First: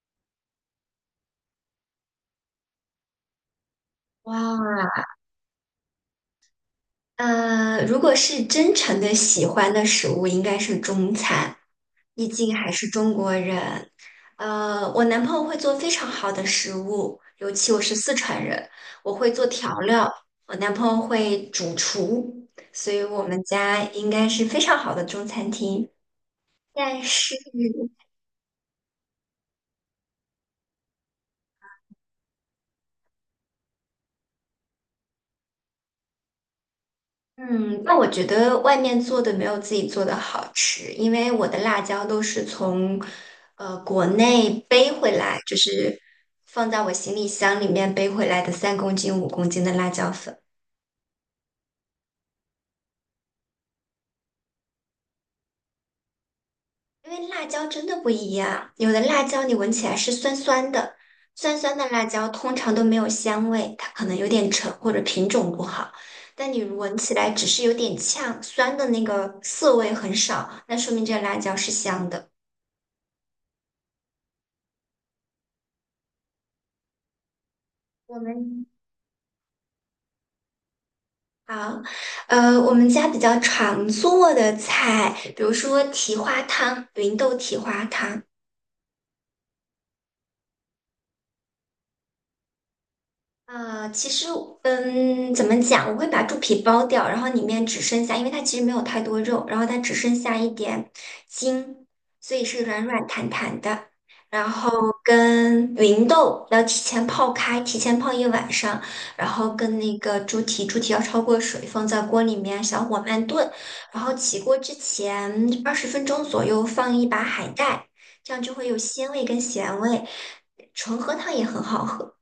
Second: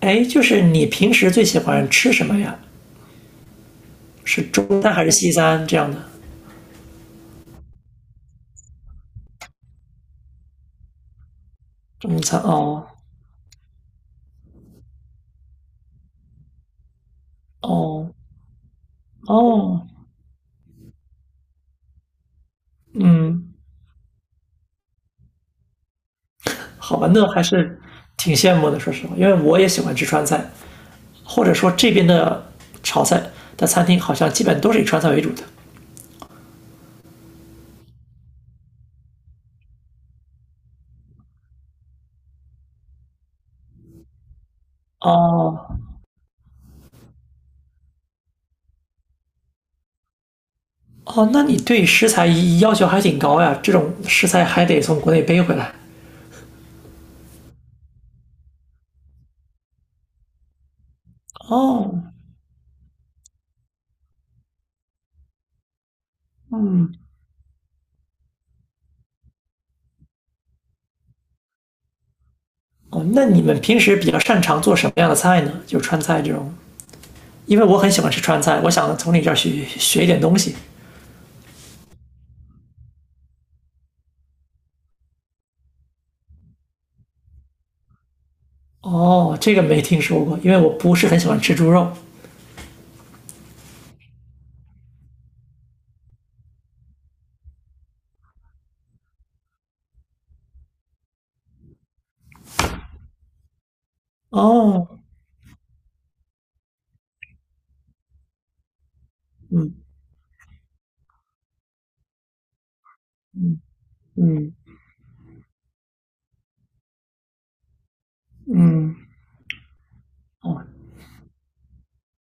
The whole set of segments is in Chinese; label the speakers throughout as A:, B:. A: 哎，就是你平时最喜欢吃什么呀？是中
B: 哇，
A: 餐还是西餐这样的？
B: 如果是真诚的喜欢的食物，应该是中餐，
A: 中
B: 毕
A: 餐。
B: 竟还
A: 哦
B: 是中国人。我男朋友会做非常好的食物，尤其我是
A: 哦
B: 四川人，我会做调
A: 哦，
B: 料，我男朋友会主厨，所以我们
A: 嗯，
B: 家应该是非常好的中餐厅。
A: 好
B: 但
A: 吧，那
B: 是
A: 还是挺羡慕的，说实话，因为我也喜欢吃川菜，或者说这边的炒菜的餐厅好像基本都是以川菜为主的。
B: 嗯，那我觉得外面做的没有自己做的好吃，因为我的辣椒都是从国内背回来，就
A: 哦
B: 是放在我行李箱里面背回来的3公斤、5公斤的辣椒粉。
A: 哦，那你对食材要求还挺高呀，这种食材还得从国内背回来。
B: 因为辣椒真的不一样，有的辣椒你闻起来是酸酸的，酸酸的辣
A: 哦
B: 椒通常都没有香味，它可能有点沉或者品种不好。但你闻起来只是有点呛，酸的那个涩味很少，那说明这个辣椒是香的。
A: 哦，那你们平时比较擅长做什么样的菜呢？就川菜这种。因为我很喜欢
B: 我
A: 吃川菜，
B: 们
A: 我想从你这儿学学一点东西。
B: 好，我们家比较常做的菜，比如说蹄花汤，芸豆蹄花汤，
A: 哦，这个没听说过，因为我不是很喜欢吃猪肉。
B: 其实，怎么讲？我会把猪皮剥掉，然后里面只剩下，因为它其实没有太多肉，然后它只剩下一点筋，所以是软软弹弹的。然后
A: 哦，
B: 跟芸豆要提前泡开，提前泡一晚上，然后
A: 嗯
B: 跟那个猪蹄，猪蹄要焯过水，放在锅里面小火慢炖，然后起
A: 嗯，
B: 锅之前20分钟左右放一把海带，这样就会有鲜味跟咸味。
A: 嗯。
B: 纯喝汤也很好喝。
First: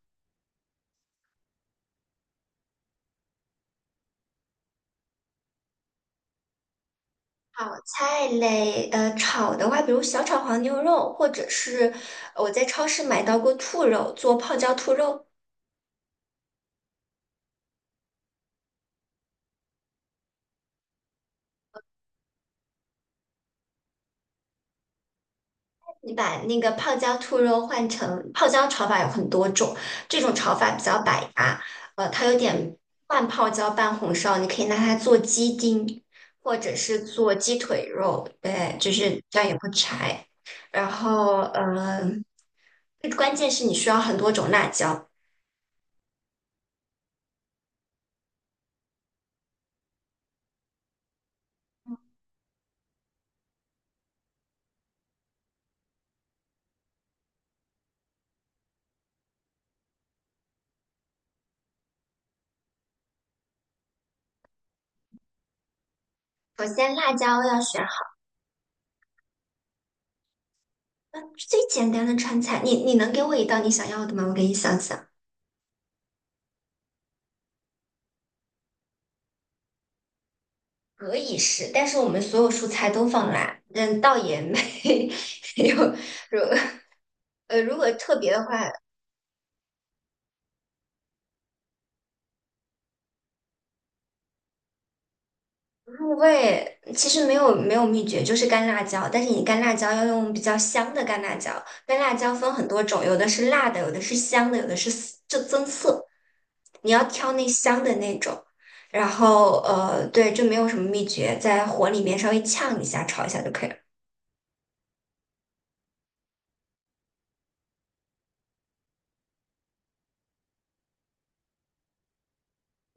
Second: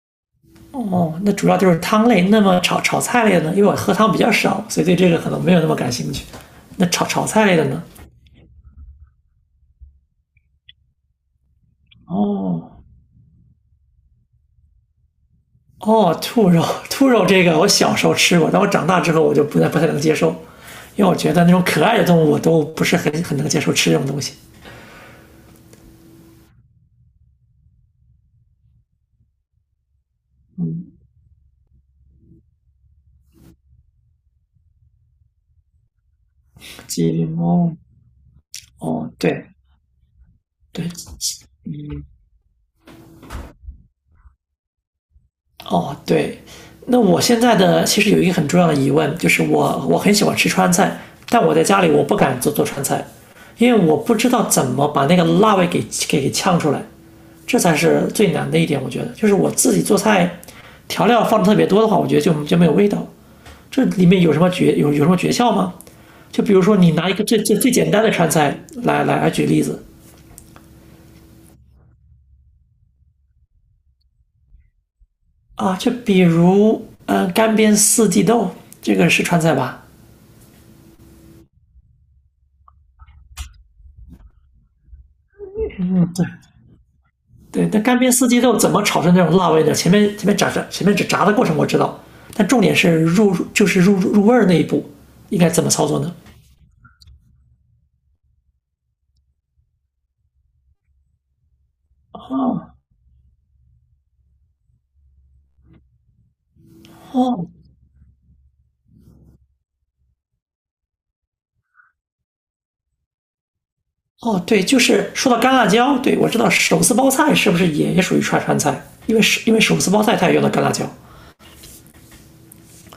A: 哦哦，那主要就是汤类。那么炒菜类的呢？因为我喝汤比较少，所以对这个可能没有那么感兴趣。那炒菜类的
B: 炒
A: 呢？
B: 菜类，炒的话，比如小炒黄牛肉，或者是我在
A: 哦
B: 超市买到过兔肉，做泡椒兔肉。
A: 哦，兔肉，兔肉这个我小时候吃过，但我长大之后我就不太能接受，因为我觉得那种可爱的动物我都不是很能接受吃这种东西。
B: 你把那个泡椒兔肉换成泡椒炒法有很多种，这种炒法比较百搭，它有点半泡椒半红烧，你可以拿它做鸡丁，或者是
A: 鸡
B: 做
A: 零
B: 鸡腿肉，对，就
A: 哦，
B: 是这样
A: 对
B: 也不柴。
A: 对，
B: 然后，关键是你需要很多种辣椒。
A: 哦，对，那我现在的其实有一个很重要的疑问，就是我很喜欢吃川菜，但我在家里我不敢做川菜，因为我不知道怎么把那个辣味给呛出来，这才是最难的一点。我觉得，就是我自己做菜，调料放的特别多的话，我觉得就没有味道。这里面有什么诀窍吗？就比如
B: 首
A: 说你
B: 先，
A: 拿
B: 辣
A: 一个最
B: 椒
A: 最
B: 要
A: 最
B: 选
A: 简单的川菜来来来举例子
B: 最简单的川菜，你能给我一道你想要的吗？我给你想想。
A: 啊，就比如干煸四季豆，这个是川菜吧？
B: 可以是，但是我们所有蔬菜都放辣，倒也没 有。如
A: 对，
B: 如
A: 但
B: 果
A: 干煸
B: 特
A: 四
B: 别
A: 季
B: 的
A: 豆
B: 话，
A: 怎么炒出那种辣味呢？前面只炸的过程我知道，但重点是入就是入入味儿那一步应该怎么操作呢？
B: 入味其实没有秘诀，就是干辣椒。但是你干辣椒要用比较香的干辣椒，干辣椒分很多种，有的是辣的，有的是香的，有的是涩就增色。你要挑那
A: 哦
B: 香的那种。然后对，就没有什么秘诀，在火里面稍微呛一下，炒一下就可以了。
A: 哦，对，就是说到干辣椒，对，我知道手撕包菜是不是也属于川菜？因为手撕包菜它也用到干辣椒。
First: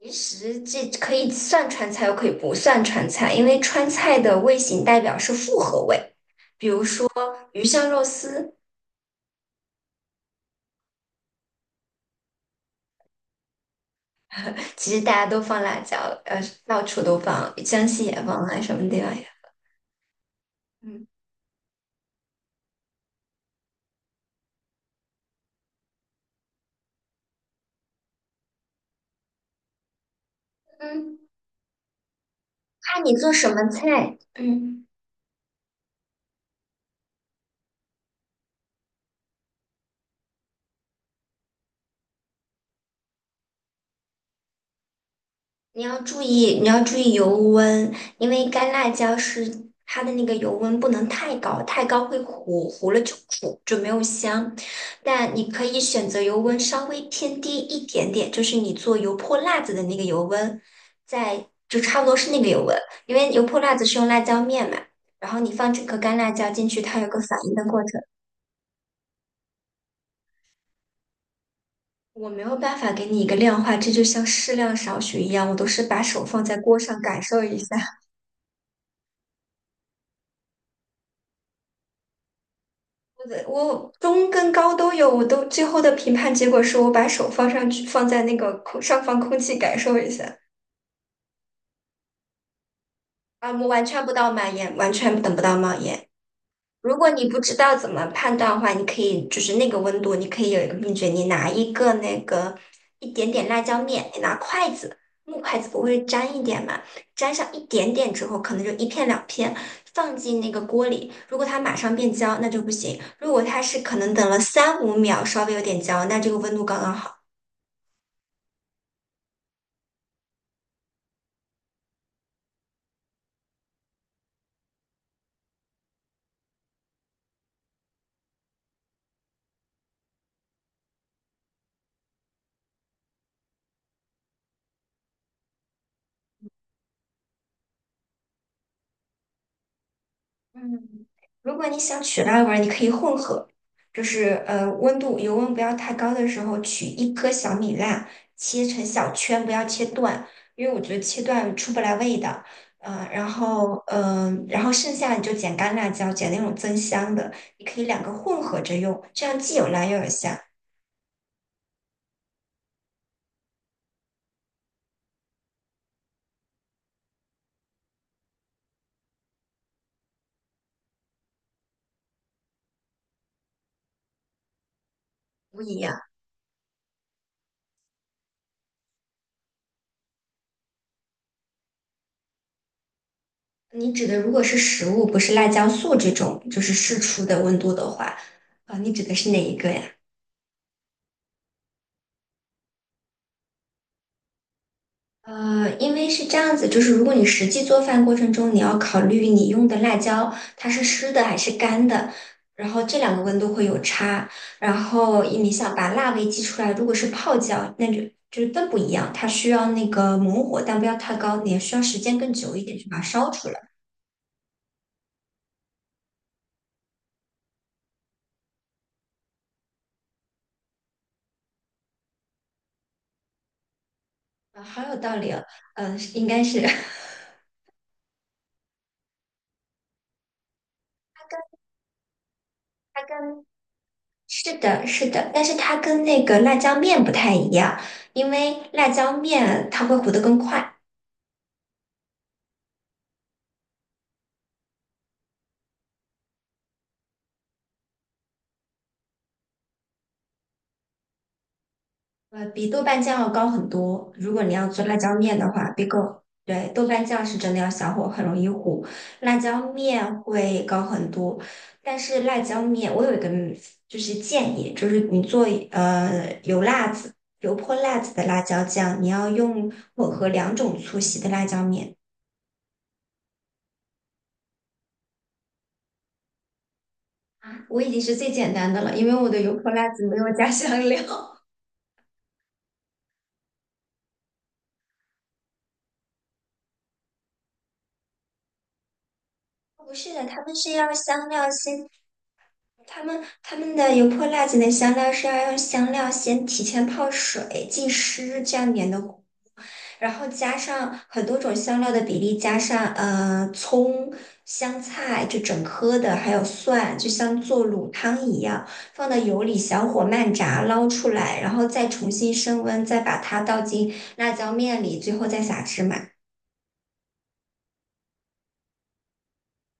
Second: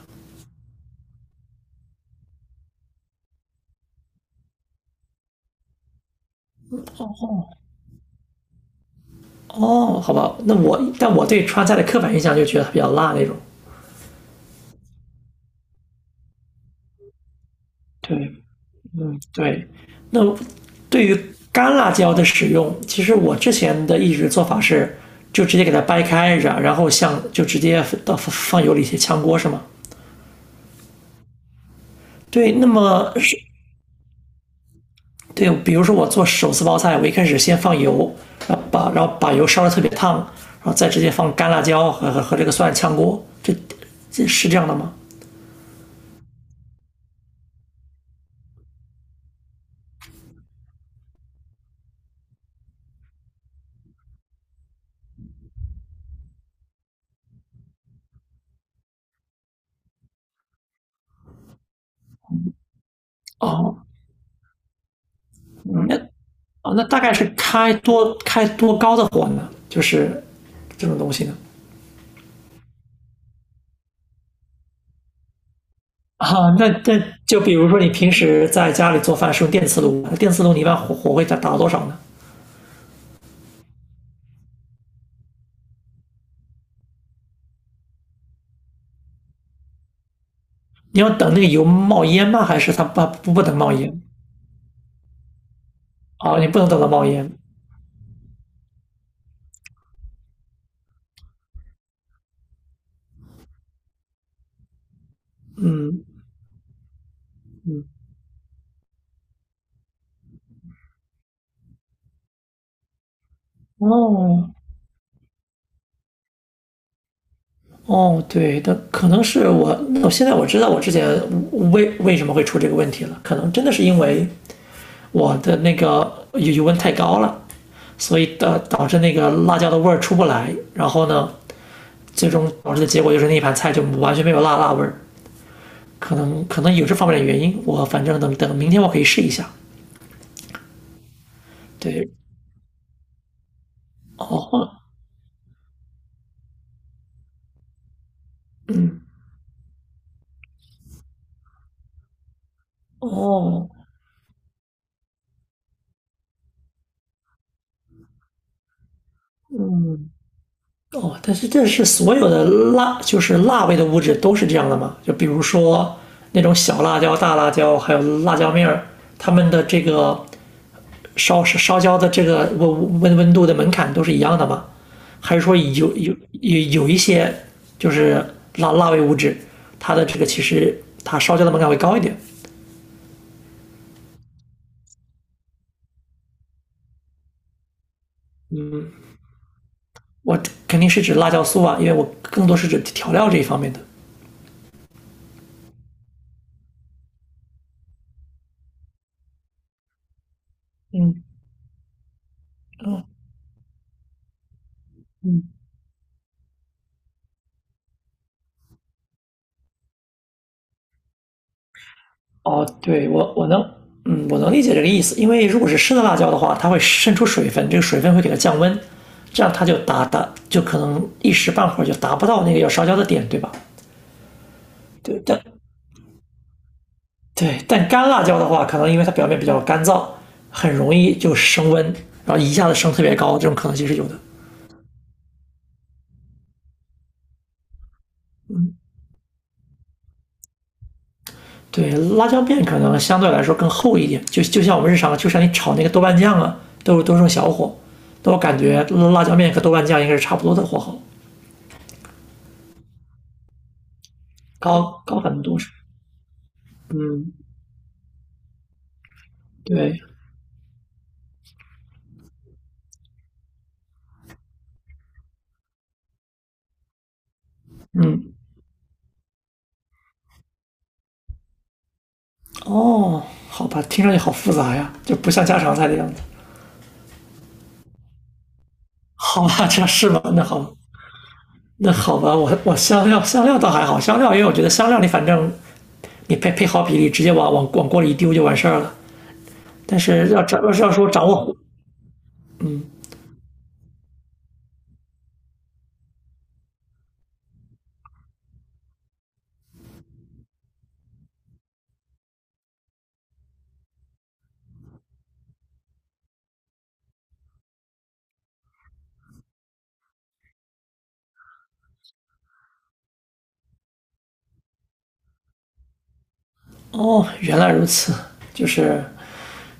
B: 其实这可以算川菜，又可以不算川菜，因为川菜的味型代表是复合味。比如说鱼香肉丝，
A: 哦，好吧，但我对川菜的刻板印象就觉得它比较辣那种。
B: 其实大家都放辣椒，呃，到处都放，江西也
A: 对，
B: 放啊，什么地方
A: 嗯，
B: 也。
A: 对。那
B: 嗯
A: 对于干辣椒的使用，其实我之前的一直做法是，就直接给它掰开，然后像就直接到放油里去炝锅是吗？
B: 嗯，
A: 对，那
B: 看
A: 么
B: 你做
A: 是，
B: 什么菜。嗯。
A: 对，比如说我做手撕包菜，我一开始先放油，然后把油烧的特别烫，然后再直接放干辣椒和这个蒜炝锅，这是这样的吗？
B: 你要注意，你要注意油温，因为干辣椒是它的那个油温不能太高，太高会糊，糊了就苦，就没有香。但你可以选择油温稍微偏低一点点，就是你做油泼辣子的那个油温，在就差不多是那个油温，因为油泼辣子
A: 哦，
B: 是用辣椒面嘛，然后你放整
A: 嗯。那
B: 颗干辣椒进去，
A: 大
B: 它有
A: 概
B: 个
A: 是
B: 反应的
A: 开
B: 过程。
A: 多开多高的火呢？就是这种东西呢？
B: 我没有办法给你一个量化，这就像适量少许一样，我都是把手放
A: 啊，
B: 在
A: 那
B: 锅上
A: 那
B: 感
A: 就
B: 受
A: 比
B: 一
A: 如
B: 下。
A: 说你平时在家里做饭是用电磁炉，电磁炉你一般火会打到多少呢？
B: 我中跟高都有，我都最后的评判结果是我把手放上去，放在那个空上方空气感受一下
A: 你要等那个油冒烟吗？还是它不
B: 啊，
A: 能
B: 我
A: 冒
B: 完
A: 烟？
B: 全不到满眼，完全等不到冒烟。
A: 啊，你不能等到
B: 如
A: 冒
B: 果你
A: 烟。
B: 不知道怎么判断的话，你可以就是那个温度，你可以有一个秘诀，你拿一个那个一点点辣椒面，你拿筷子，木筷子不会沾一点嘛，沾上一点点之后，可能就一片两片，放进那个锅里。如果它马上变焦，那就不行；如果它是可能等了
A: 哦
B: 三五秒，稍微有点焦，那这个温度刚刚好。
A: 哦，对的，可能是我，那我现在我知道我之前为什么会出这个问题了，可能真的是因为我的那个油温太高了，所以导致那个辣椒的味儿出不来，然后呢，最终导致的结果就是那一盘菜就完全没有辣味儿。可能有这方面的原因，我反正等明天我可以试一下。
B: 嗯，如果你想
A: 对，
B: 取辣味儿，你可以混合，就是
A: 哦
B: 温度油温不要太高的时候，取一颗小米辣，切成小圈，不要切断，因为我觉得切断出不来味道。然
A: 哦
B: 后然后剩下你就剪干辣椒，剪那种增香的，你可以两个混合着用，这样既有辣又有香，
A: 哦，但是这是所有的辣，就是辣味的物质都是这样的吗？就比如说那种小辣椒、大辣椒，还有辣椒面儿，它们的这个烧焦的这个温度的门槛都是一样的吗？还是说
B: 不一
A: 有
B: 样。
A: 有有有一些就是辣味物质，它的这个其实它烧焦的门槛会高一点？
B: 你指的如果是食物，不是辣椒素这种，就是试出的温度的话，啊、你指的是哪一个呀？
A: 我肯定是指辣椒素啊，因为我更多是指调料这一方面的。
B: 因为是这样子，就是如果你实际做饭过程中，你要考虑你用的辣椒它是湿
A: 嗯
B: 的还是干的，然后这
A: 嗯，
B: 两个温度会有差。然后你想把辣味激出来，如果是泡椒，那就就是更不一样，它需要那个猛火，但不要太高，你也需要时间更久一
A: 哦，
B: 点去把它
A: 对，
B: 烧
A: 我
B: 出来。
A: 能，嗯，我能理解这个意思，因为如果是生的辣椒的话，它会渗出水分，这个水分会给它降温，这样它就达达就可能一时半会儿就达不到那个要烧焦的点，对吧？
B: 啊，好有道
A: 对，
B: 理
A: 但。
B: 哦，应该是 它
A: 干辣椒的话，可能因为它表面比较干燥，很容易就
B: 跟
A: 升温，然后一下子升
B: 它
A: 特别高，
B: 跟
A: 这种可能性是有的。
B: 是的，是的，但是它跟那个辣椒面不太一样，因为辣椒面它会糊的更快。
A: 对，辣椒面可能相对来说更厚一点，就像我们日常，就像你炒那个豆瓣酱啊，都是用小火，但我感觉辣椒面和豆瓣酱应该是差不多的火候，
B: 比豆瓣酱要高很多。如果你要做辣
A: 高
B: 椒
A: 高
B: 面
A: 很
B: 的
A: 多
B: 话，
A: 是。
B: 别购。对，豆瓣酱是真的要小火，很容易糊。辣椒
A: 对，
B: 面会高很多，但是辣椒面我有一个就是建议，就是你做油辣子、油泼辣子的
A: 嗯，
B: 辣椒酱，你要用混合两种粗细的辣椒面。
A: 哦，好吧，听上去好复杂呀，就不像家常菜的样子。
B: 啊，我已经是最简单的了，因为我的
A: 好
B: 油
A: 吧，
B: 泼
A: 这
B: 辣
A: 样
B: 子
A: 是
B: 没
A: 吗？
B: 有
A: 那
B: 加
A: 好，
B: 香料。
A: 那好吧，我香料，香料倒还好，香料因为我觉得香料你反正你配好比例，直接往锅里一丢就完事儿了。
B: 不
A: 但
B: 是的，
A: 是
B: 他
A: 要
B: 们
A: 掌
B: 是
A: 要是要
B: 要
A: 说掌
B: 香
A: 握
B: 料
A: 火。
B: 先他们的油泼辣子的香料是要用香料先提前泡水浸湿，这样粘的，然后加上很多种香料的比例，加上葱、香菜，就整颗的，还有蒜，就像做卤汤一样，放到油里小火慢炸，捞出来，然后再重新升温，再把它倒进辣椒面里，最后再撒芝麻，
A: 哦，原来如此，就是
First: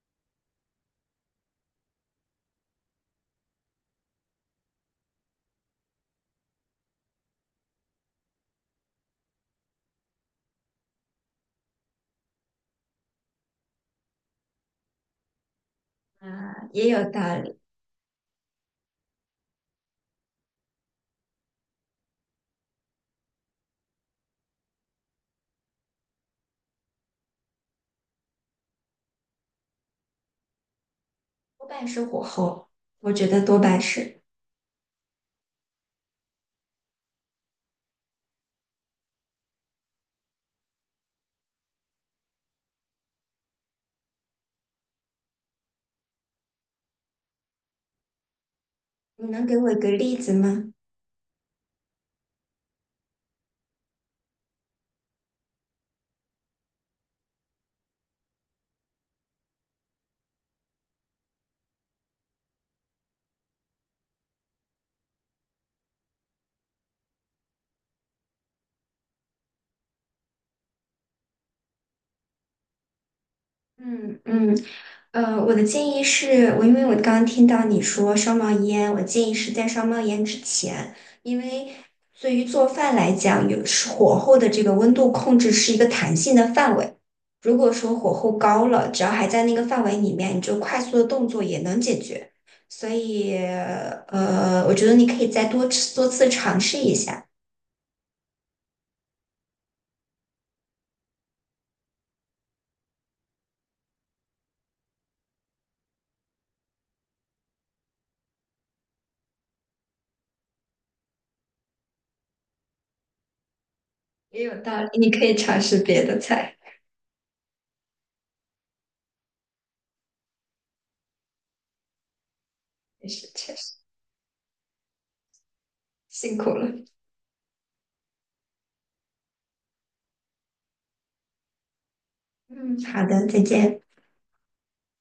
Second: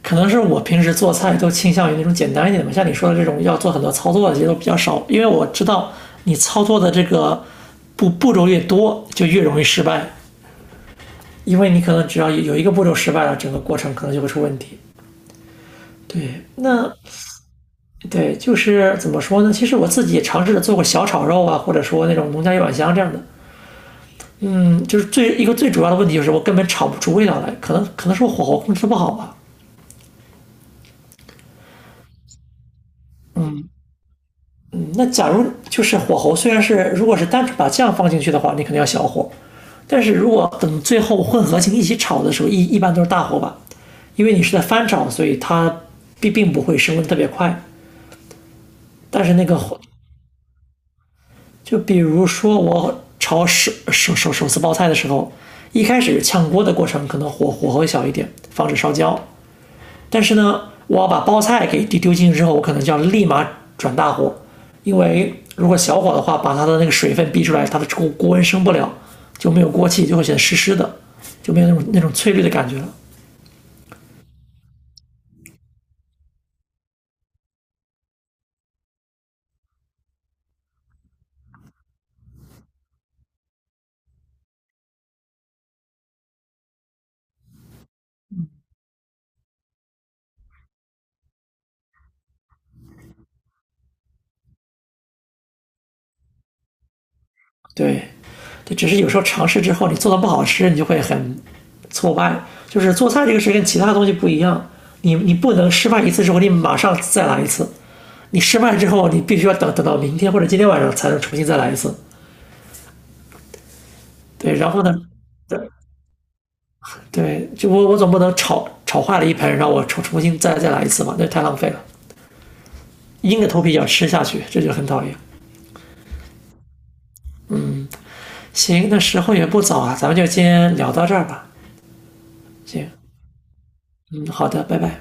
A: 可能是我平时做菜都倾向于那种简单一点的嘛，像你说的这种要做很多操作的，其实都比较少，因为我知道你操作的这个步骤越多，就越容易失败，因为你可能只要有一个步骤失败了，整个过程可能就会出问题。对，
B: 也
A: 那。
B: 有道理，
A: 对，就是怎么说呢？其实我自己也尝试着做过小炒肉啊，或者说那种农家一碗香这样的。嗯，就是一个最主要的问题就是我根本炒不出味道来，可能是我火候控制不好吧。
B: 多半是火候，我觉得多半是。
A: 那假如就是火候，虽然是如果是单纯把酱放进去的话，你肯定要小火，但是如果等最后混合型一起炒的时候，一般都是大火吧，因为你是在翻炒，所以它并不会升温特别快。但
B: 你
A: 是
B: 能
A: 那
B: 给
A: 个
B: 我一
A: 火，
B: 个例子吗？
A: 就比如说我炒手撕包菜的时候，一开始炝锅的过程可能火候小一点，防止烧焦。但是呢，我要把包菜给丢进去之后，我可能就要立马转大火，因为如果小火的话，把它的那个水分逼出来，它的锅温升不了，就没有锅气，就会显得湿湿的，就没有那种翠绿的感觉了。
B: 嗯嗯，我的建议是，因为我刚刚听到你说烧冒烟，我建议是在烧冒烟之前，因为对于做饭来讲，是火候的这个温度控制是一个弹性的范围。如果说火候高了，只要还在那个范围里面，你就快速的动作也能解决。所以，我觉得你可以再多次多次尝试一下，
A: 对，对，只是有时候尝试之后，你做的不好吃，你就会很挫败。就是做菜这个事跟其他东西不一样，你不能失败一次之后，你马上再来一次。你失败之后，你必须要等到明天或者今天晚上才能重新再来一次。
B: 也有
A: 对，然
B: 道
A: 后
B: 理。
A: 呢，
B: 你可以尝
A: 对，
B: 试别的菜，
A: 对，就我总不能炒坏了一盆，然后我重新再来一次嘛，那太浪费了。
B: 也是
A: 硬着
B: 确
A: 头皮
B: 实
A: 也要吃下去，这就很讨厌。
B: 辛苦了。
A: 行，那时候也不早啊，咱们就先聊到这儿吧。
B: 嗯，
A: 行，
B: 好的，再见。
A: 嗯，好的，拜拜。